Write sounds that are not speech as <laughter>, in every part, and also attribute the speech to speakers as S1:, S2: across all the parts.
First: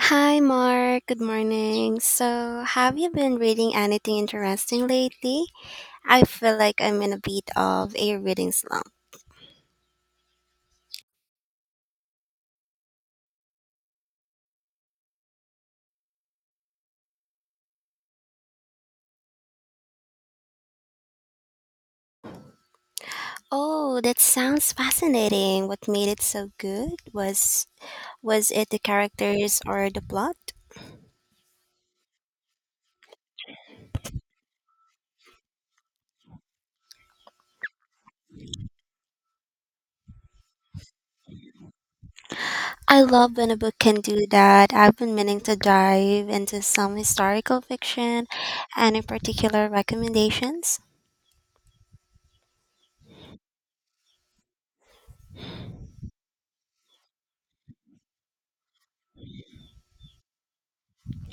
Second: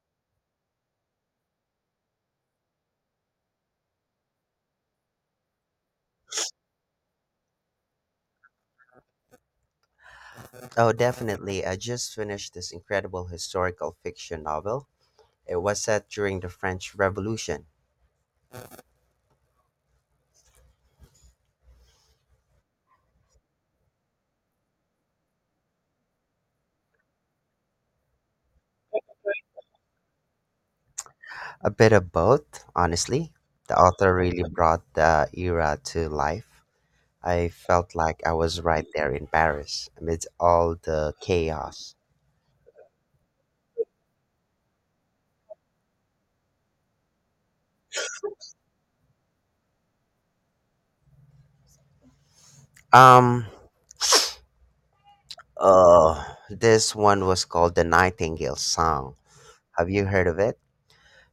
S1: Hi, Mark. Good morning. So, have you been reading anything interesting lately? I feel like I'm in a bit of a reading slump.
S2: Oh, definitely. I just finished this incredible historical fiction novel. It was set during the French Revolution.
S1: Oh, that sounds fascinating. What made it so good was it the characters or the plot?
S2: A bit of both, honestly. The author really brought the era to life. I felt like I was right there in Paris amidst all the chaos.
S1: I love when a book can do that. I've been meaning to dive into some historical fiction. Any particular recommendations?
S2: Um, oh, this one was called The Nightingale Song. Have you heard of it?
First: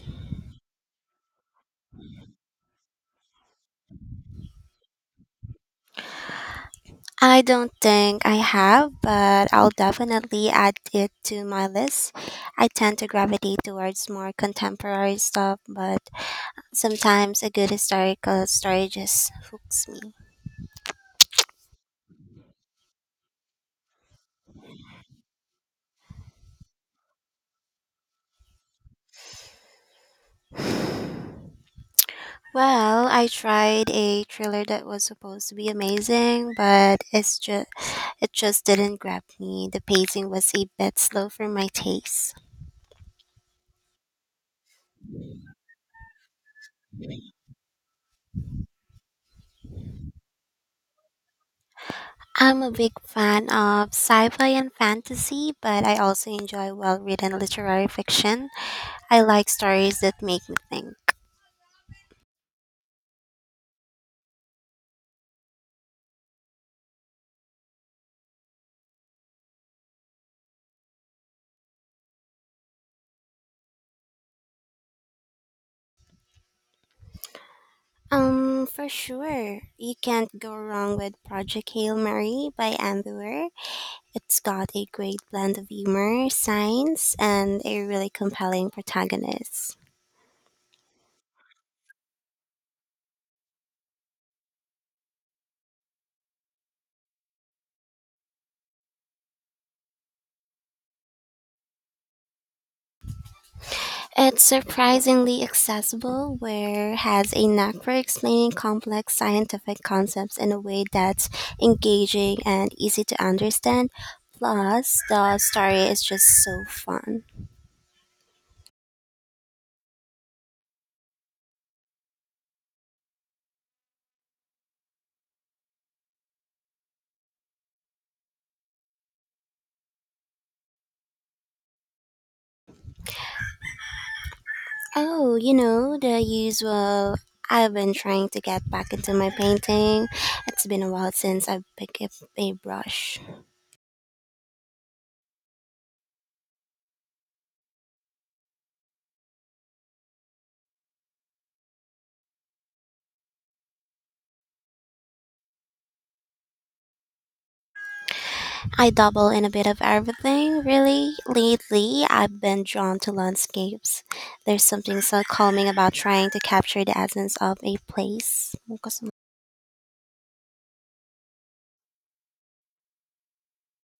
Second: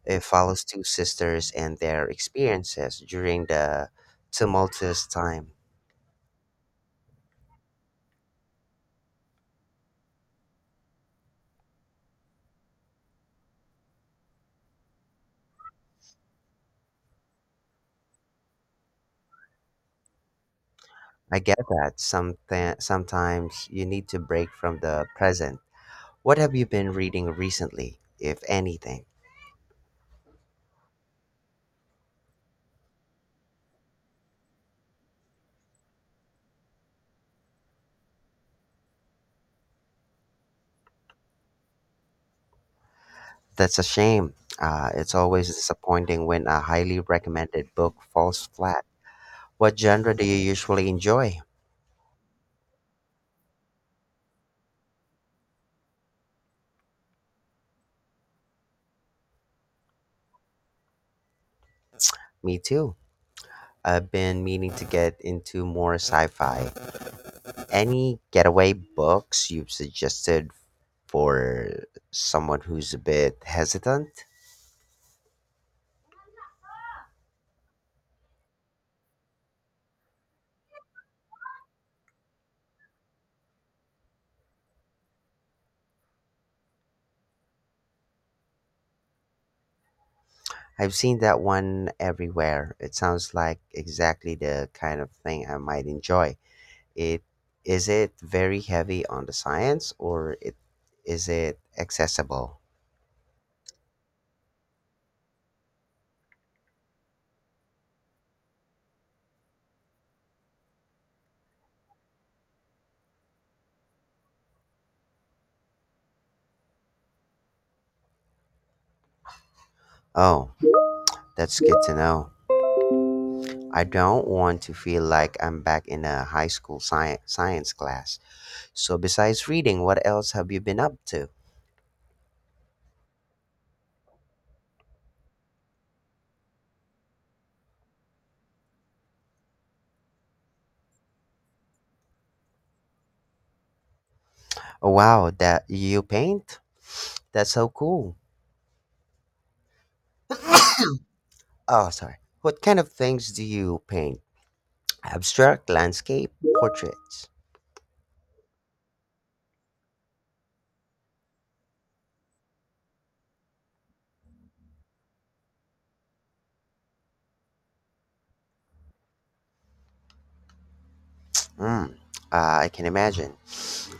S2: It follows two sisters and their experiences during the tumultuous time.
S1: I don't think I have, but I'll definitely add it to my list. I tend to gravitate towards more contemporary stuff, but sometimes a good historical story just hooks me.
S2: I get that. Something sometimes you need to break from the present. What have you been reading recently, if anything?
S1: Well, I tried a thriller that was supposed to be amazing, but it just didn't grab me. The pacing was a bit slow for my taste.
S2: That's a shame. It's always disappointing when a highly recommended book falls flat. What genre do you usually enjoy?
S1: I'm a big fan of sci-fi and fantasy, but I also enjoy well-written literary fiction. I like stories that make me think.
S2: Me too. I've been meaning to get into more sci fi. Any getaway books you've suggested for someone who's a bit hesitant.
S1: For sure. You can't go wrong with Project Hail Mary by Ambivert. It's got a great blend of humor, science, and a really compelling protagonist.
S2: I've seen that one everywhere. It sounds like exactly the kind of thing I might enjoy. It is it very heavy on the science or it is it accessible?
S1: It's surprisingly accessible, where has a knack for explaining complex scientific concepts in a way that's engaging and easy to understand. Plus, the story is just so fun.
S2: Oh, that's good to know. I don't want to feel like I'm back in a high school science class. So besides reading, what else have you been up to?
S1: Oh, the usual. I've been trying to get back into my painting. It's been a while since I've picked up a brush.
S2: Oh wow, that you paint? That's so cool. Oh, sorry. What kind of things do you paint? Abstract, landscape, portraits.
S1: I dabble in a bit of everything, really. Lately, I've been drawn to landscapes. There's something so calming about trying to capture the essence of a place.
S2: Mm, uh, I can imagine.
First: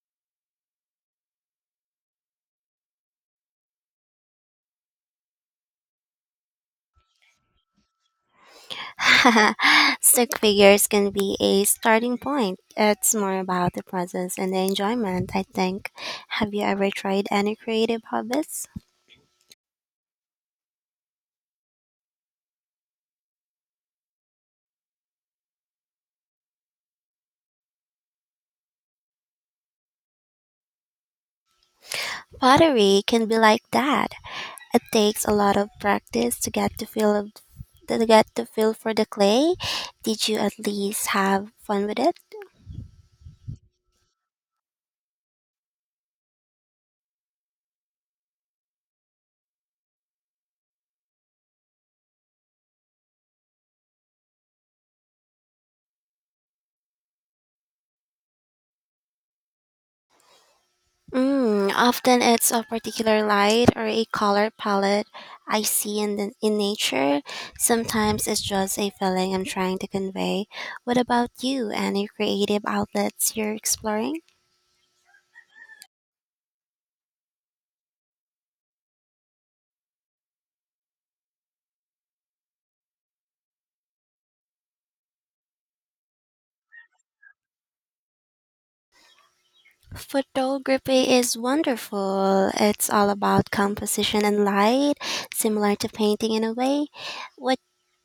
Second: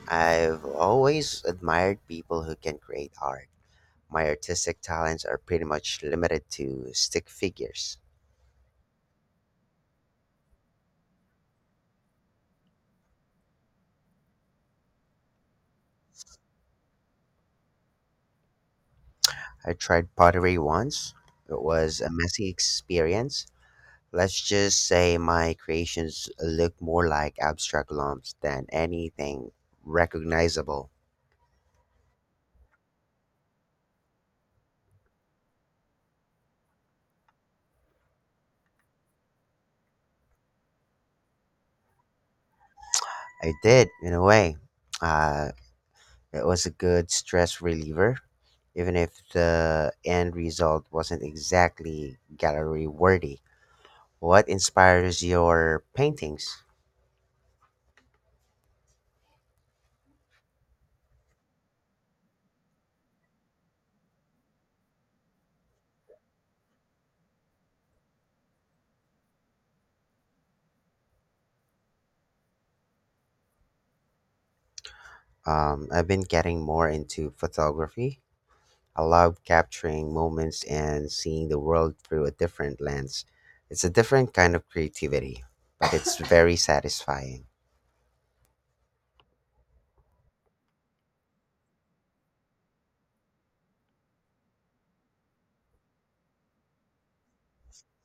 S2: I've always admired people who can create art. My artistic talents are pretty much limited to stick figures.
S1: <laughs> Stick figures can be a starting point. It's more about the presence and the enjoyment, I think. Have you ever tried any creative hobbies?
S2: I tried pottery once. It was a messy experience. Let's just say my creations look more like abstract lumps than anything recognizable.
S1: Pottery can be like that. It takes a lot of practice to get the feel for the clay. Did you at least have fun with it?
S2: I did, in a way. Uh, It was a good stress reliever, even if the end result wasn't exactly gallery worthy. What inspires your paintings?
S1: Mm, often it's a particular light or a color palette I see in nature. Sometimes it's just a feeling I'm trying to convey. What about you? Any creative outlets you're exploring?
S2: I've been getting more into photography. I love capturing moments and seeing the world through a different lens. It's a different kind of creativity, but it's <laughs> very satisfying.
S1: Photography is wonderful. It's all about composition and light, similar to painting in a way. What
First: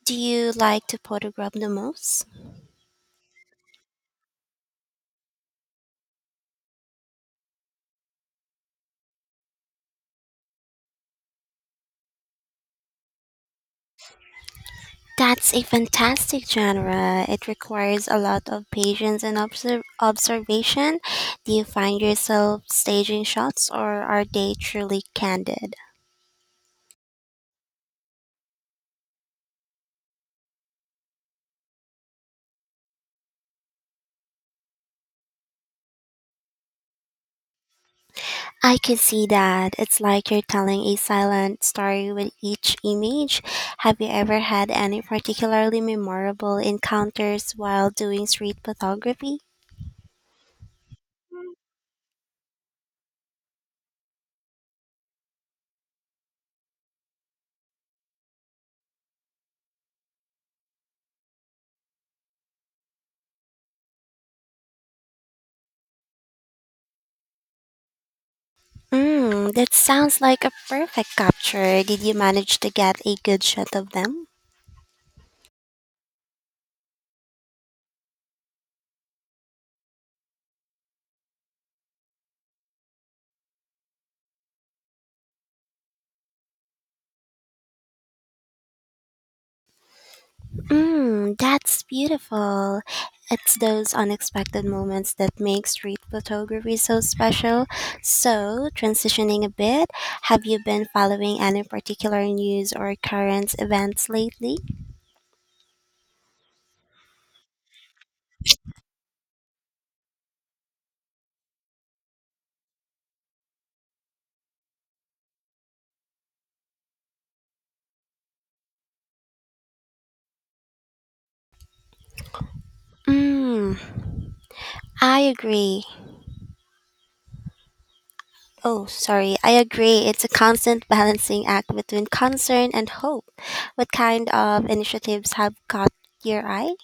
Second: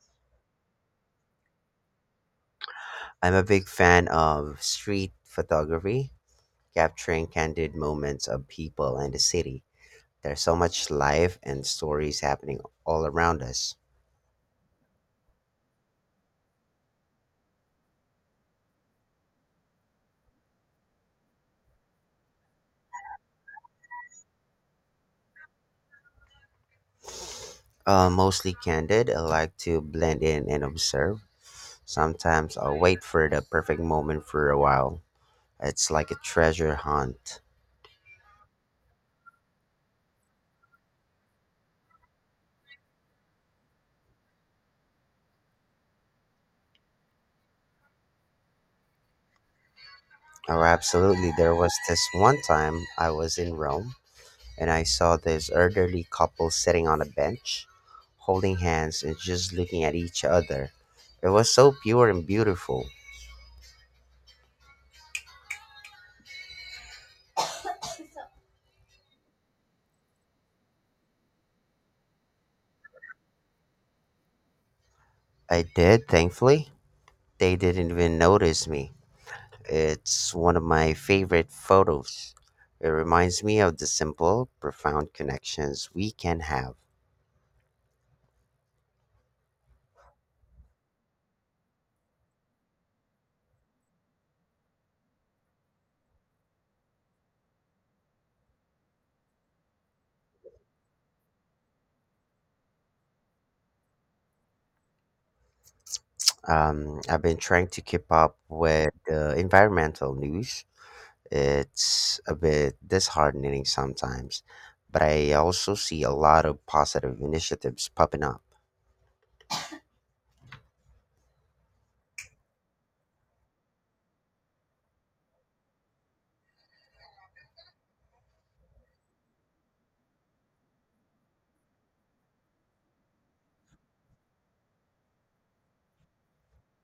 S1: do you like to photograph the most?
S2: I'm a big fan of street photography, capturing candid moments of people and the city. There's so much life and stories happening all around us.
S1: That's a fantastic genre. It requires a lot of patience and observation. Do you find yourself staging shots or are they truly candid?
S2: Mostly candid, I like to blend in and observe. Sometimes I'll wait for the perfect moment for a while. It's like a treasure hunt.
S1: I can see that. It's like you're telling a silent story with each image. Have you ever had any particularly memorable encounters while doing street photography?
S2: Oh, absolutely. There was this one time I was in Rome and I saw this elderly couple sitting on a bench, holding hands and just looking at each other. It was so pure and beautiful.
S1: Mm, that sounds like a perfect capture. Did you manage to get a good shot of them?
S2: I did, thankfully. They didn't even notice me. It's one of my favorite photos. It reminds me of the simple, profound connections we can have.
S1: Mm, that's beautiful. It's those unexpected moments that make street photography so special. So, transitioning a bit, have you been following any particular news or current events lately?
S2: I've been trying to keep up with the environmental news. It's a bit disheartening sometimes, but I also see a lot of positive initiatives popping up.
S1: Mm, I agree. Oh, sorry. I agree. It's a constant balancing act between concern and hope. What kind of initiatives have caught your eye?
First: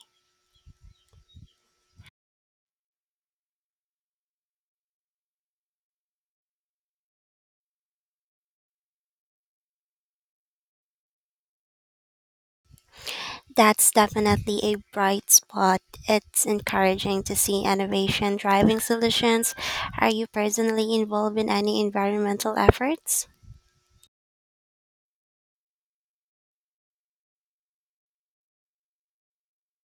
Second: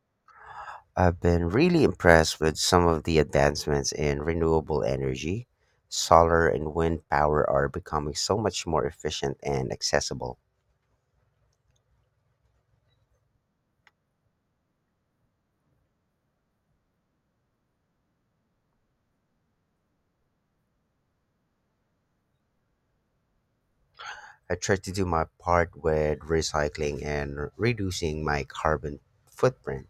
S2: I've been really impressed with some of the advancements in renewable energy. Solar and wind power are becoming so much more efficient and accessible.
S1: That's definitely a bright spot. It's encouraging to see innovation driving solutions. Are you personally involved in any environmental efforts?
S2: I try to do my part with recycling and reducing my carbon footprint.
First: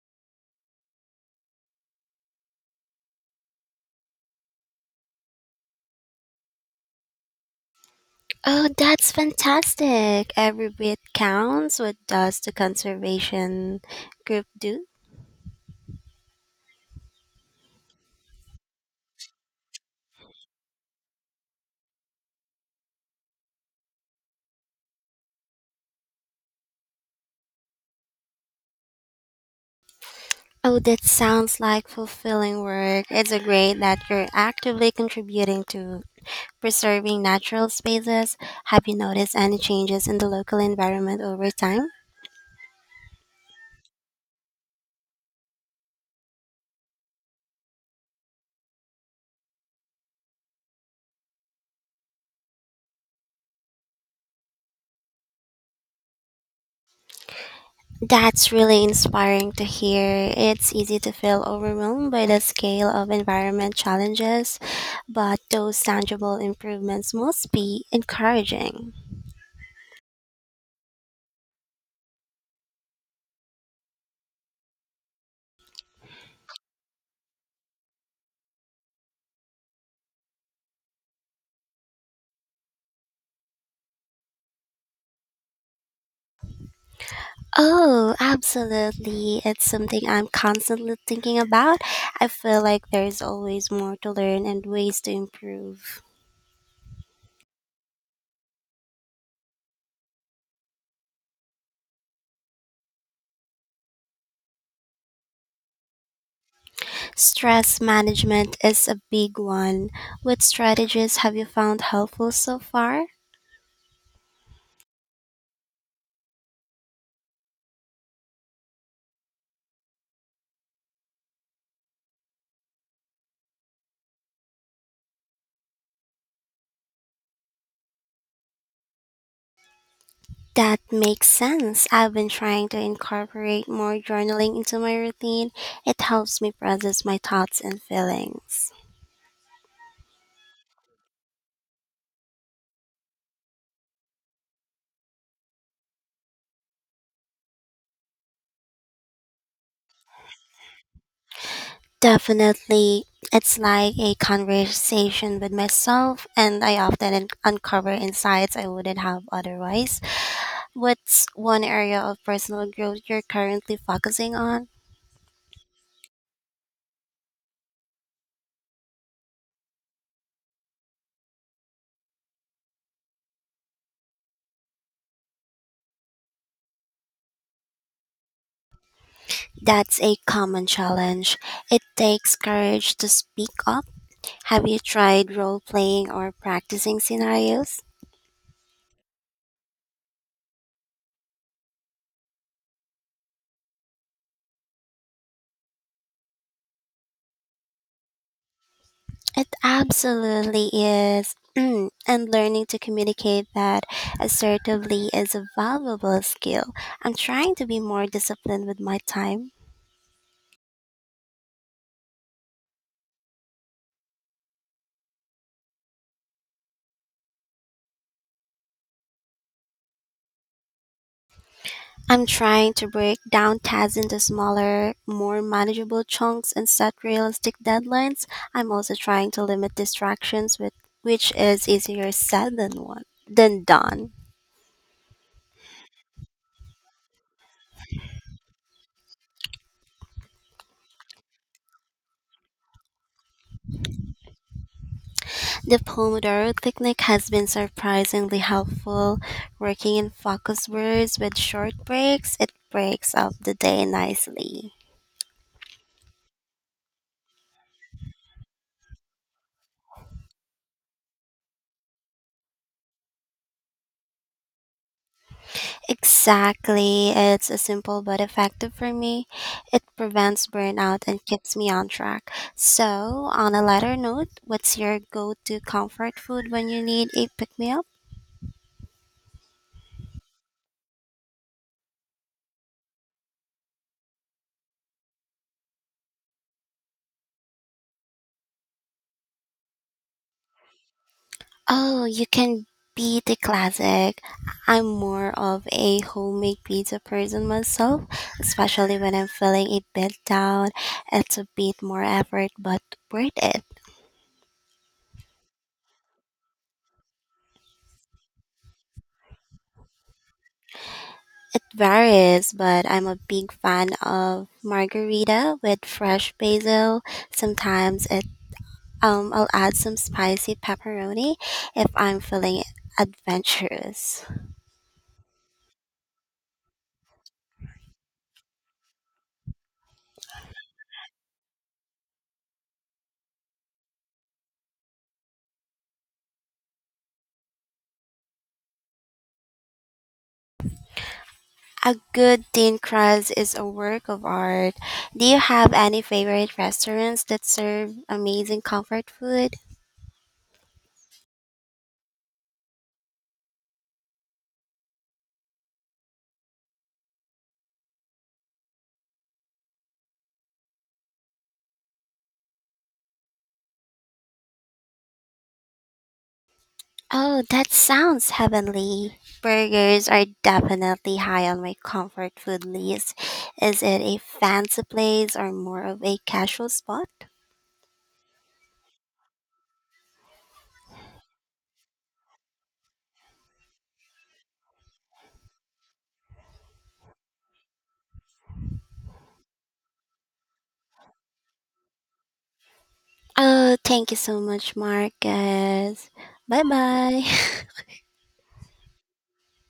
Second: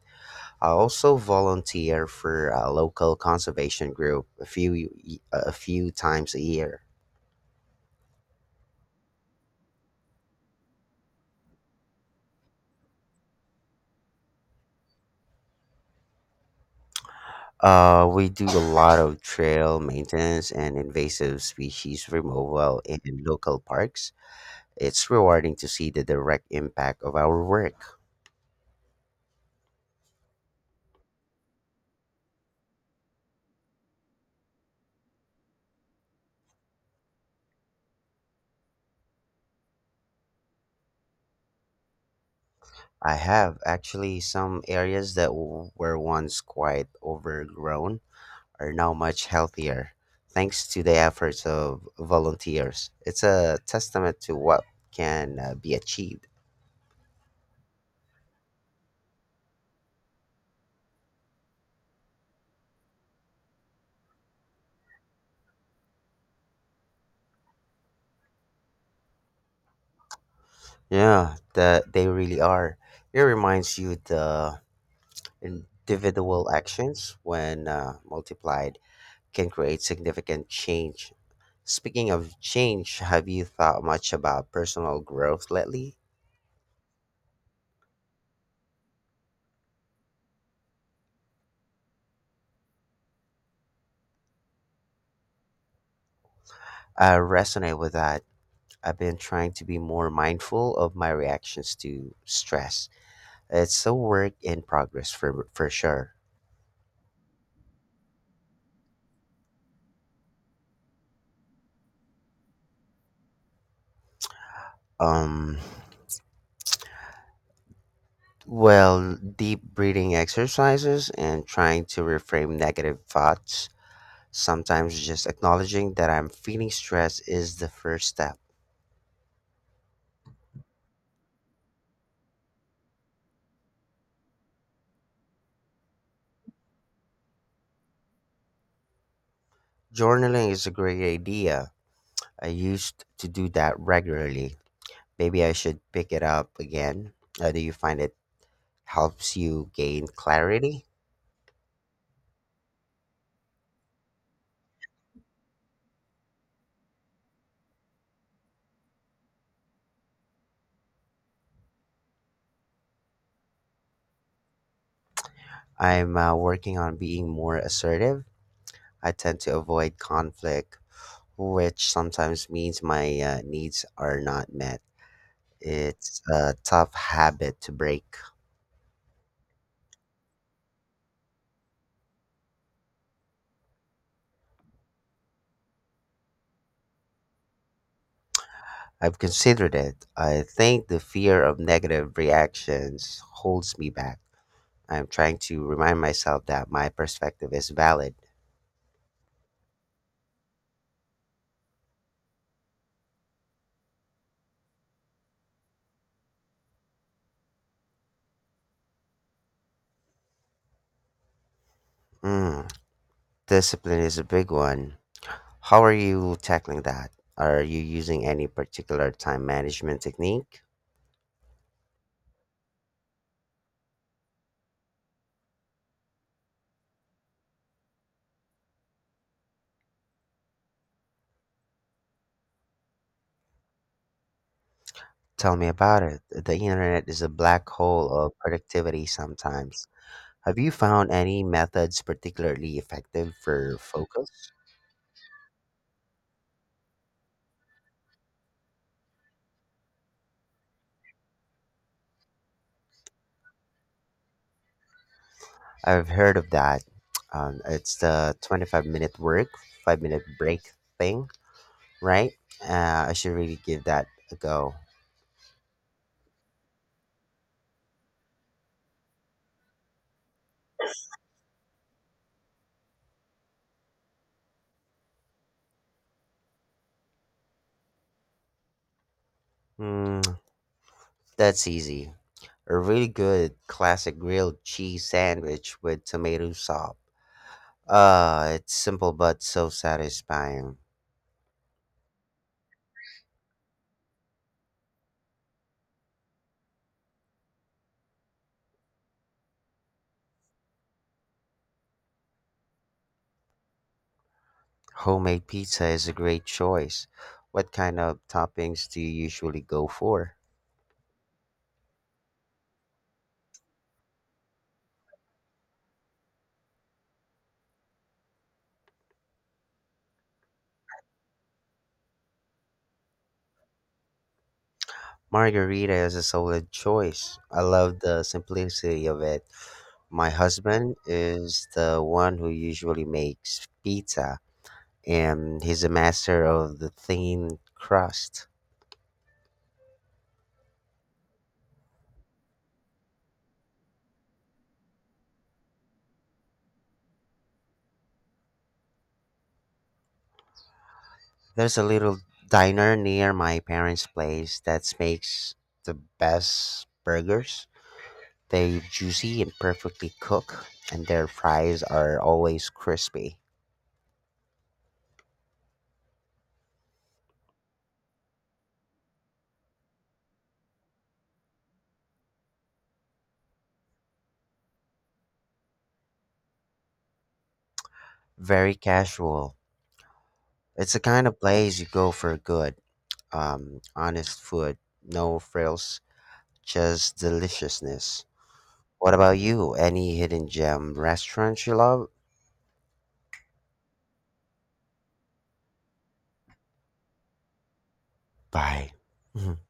S2: I also volunteer for a local conservation group a few times a year.
S1: Oh, that's fantastic. Every bit counts. What does the conservation group do?
S2: We do a lot of trail maintenance and invasive species removal in local parks. It's rewarding to see the direct impact of our work.
S1: Oh, that sounds like fulfilling work. It's a great that you're actively contributing to preserving natural spaces. Have you noticed any changes in the local environment over time?
S2: I have actually some areas that were once quite overgrown are now much healthier thanks to the efforts of volunteers. It's a testament to what can be achieved.
S1: That's really inspiring to hear. It's easy to feel overwhelmed by the scale of environment challenges, but those tangible improvements must be encouraging.
S2: Yeah, that they really are. It reminds you the individual actions when multiplied can create significant change. Speaking of change, have you thought much about personal growth lately?
S1: Oh, absolutely. It's something I'm constantly thinking about. I feel like there's always more to learn and ways to improve.
S2: I resonate with that. I've been trying to be more mindful of my reactions to stress. It's a work in progress for sure.
S1: Stress management is a big one. What strategies have you found helpful so far?
S2: Um, well, deep breathing exercises and trying to reframe negative thoughts. Sometimes just acknowledging that I'm feeling stress is the first step.
S1: That makes sense. I've been trying to incorporate more journaling into my routine. It helps me process my thoughts and feelings.
S2: Journaling is a great idea. I used to do that regularly. Maybe I should pick it up again. Do you find it helps you gain clarity?
S1: Definitely, it's like a conversation with myself, and I often uncover insights I wouldn't have otherwise. What's one area of personal growth you're currently focusing on?
S2: I'm working on being more assertive. I tend to avoid conflict, which sometimes means my needs are not met. It's a tough habit to break.
S1: That's a common challenge. It takes courage to speak up. Have you tried role playing or practicing scenarios?
S2: I've considered it. I think the fear of negative reactions holds me back. I'm trying to remind myself that my perspective is valid.
S1: It absolutely is. <clears throat> Mm, and learning to communicate that assertively is a valuable skill. I'm trying to be more disciplined with my time.
S2: Mm. Discipline is a big one. How are you tackling that? Are you using any particular time management technique?
S1: I'm trying to break down tasks into smaller, more manageable chunks and set realistic deadlines. I'm also trying to limit distractions with which is easier said than done.
S2: Tell me about it. The internet is a black hole of productivity sometimes. Have you found any methods particularly effective for focus?
S1: The Pomodoro technique has been surprisingly helpful, working in focus words with short breaks. It breaks up the day nicely.
S2: I've heard of that. It's the 25-minute work, 5 minute break thing, right? I should really give that a go.
S1: Exactly. It's a simple but effective for me. It prevents burnout and keeps me on track. So, on a lighter note, what's your go-to comfort food when you need a pick-me-up?
S2: Mm, that's easy. A really good classic grilled cheese sandwich with tomato sauce. It's simple but so satisfying.
S1: Oh, you can be the classic. I'm more of a homemade pizza person myself, especially when I'm feeling a bit down. It's a bit more effort, but worth it.
S2: Homemade pizza is a great choice. What kind of toppings do you usually go for?
S1: It varies, but I'm a big fan of margarita with fresh basil. Sometimes it I'll add some spicy pepperoni if I'm feeling adventurous.
S2: Margarita is a solid choice. I love the simplicity of it. My husband is the one who usually makes pizza, and he's a master of the thin crust.
S1: A good thin crust is a work of art. Do you have any favorite restaurants that serve amazing comfort food?
S2: There's a little diner near my parents' place that makes the best burgers. They're juicy and perfectly cooked, and their fries are always crispy.
S1: Oh, that sounds heavenly. Burgers are definitely high on my comfort food list. Is it a fancy place or more of a casual spot?
S2: Very casual. It's the kind of place you go for good, honest food, no frills, just deliciousness. What about you? Any hidden gem restaurants you love?
S1: Oh, thank you so much, Marcus. Bye bye. <laughs>
S2: Bye. <laughs>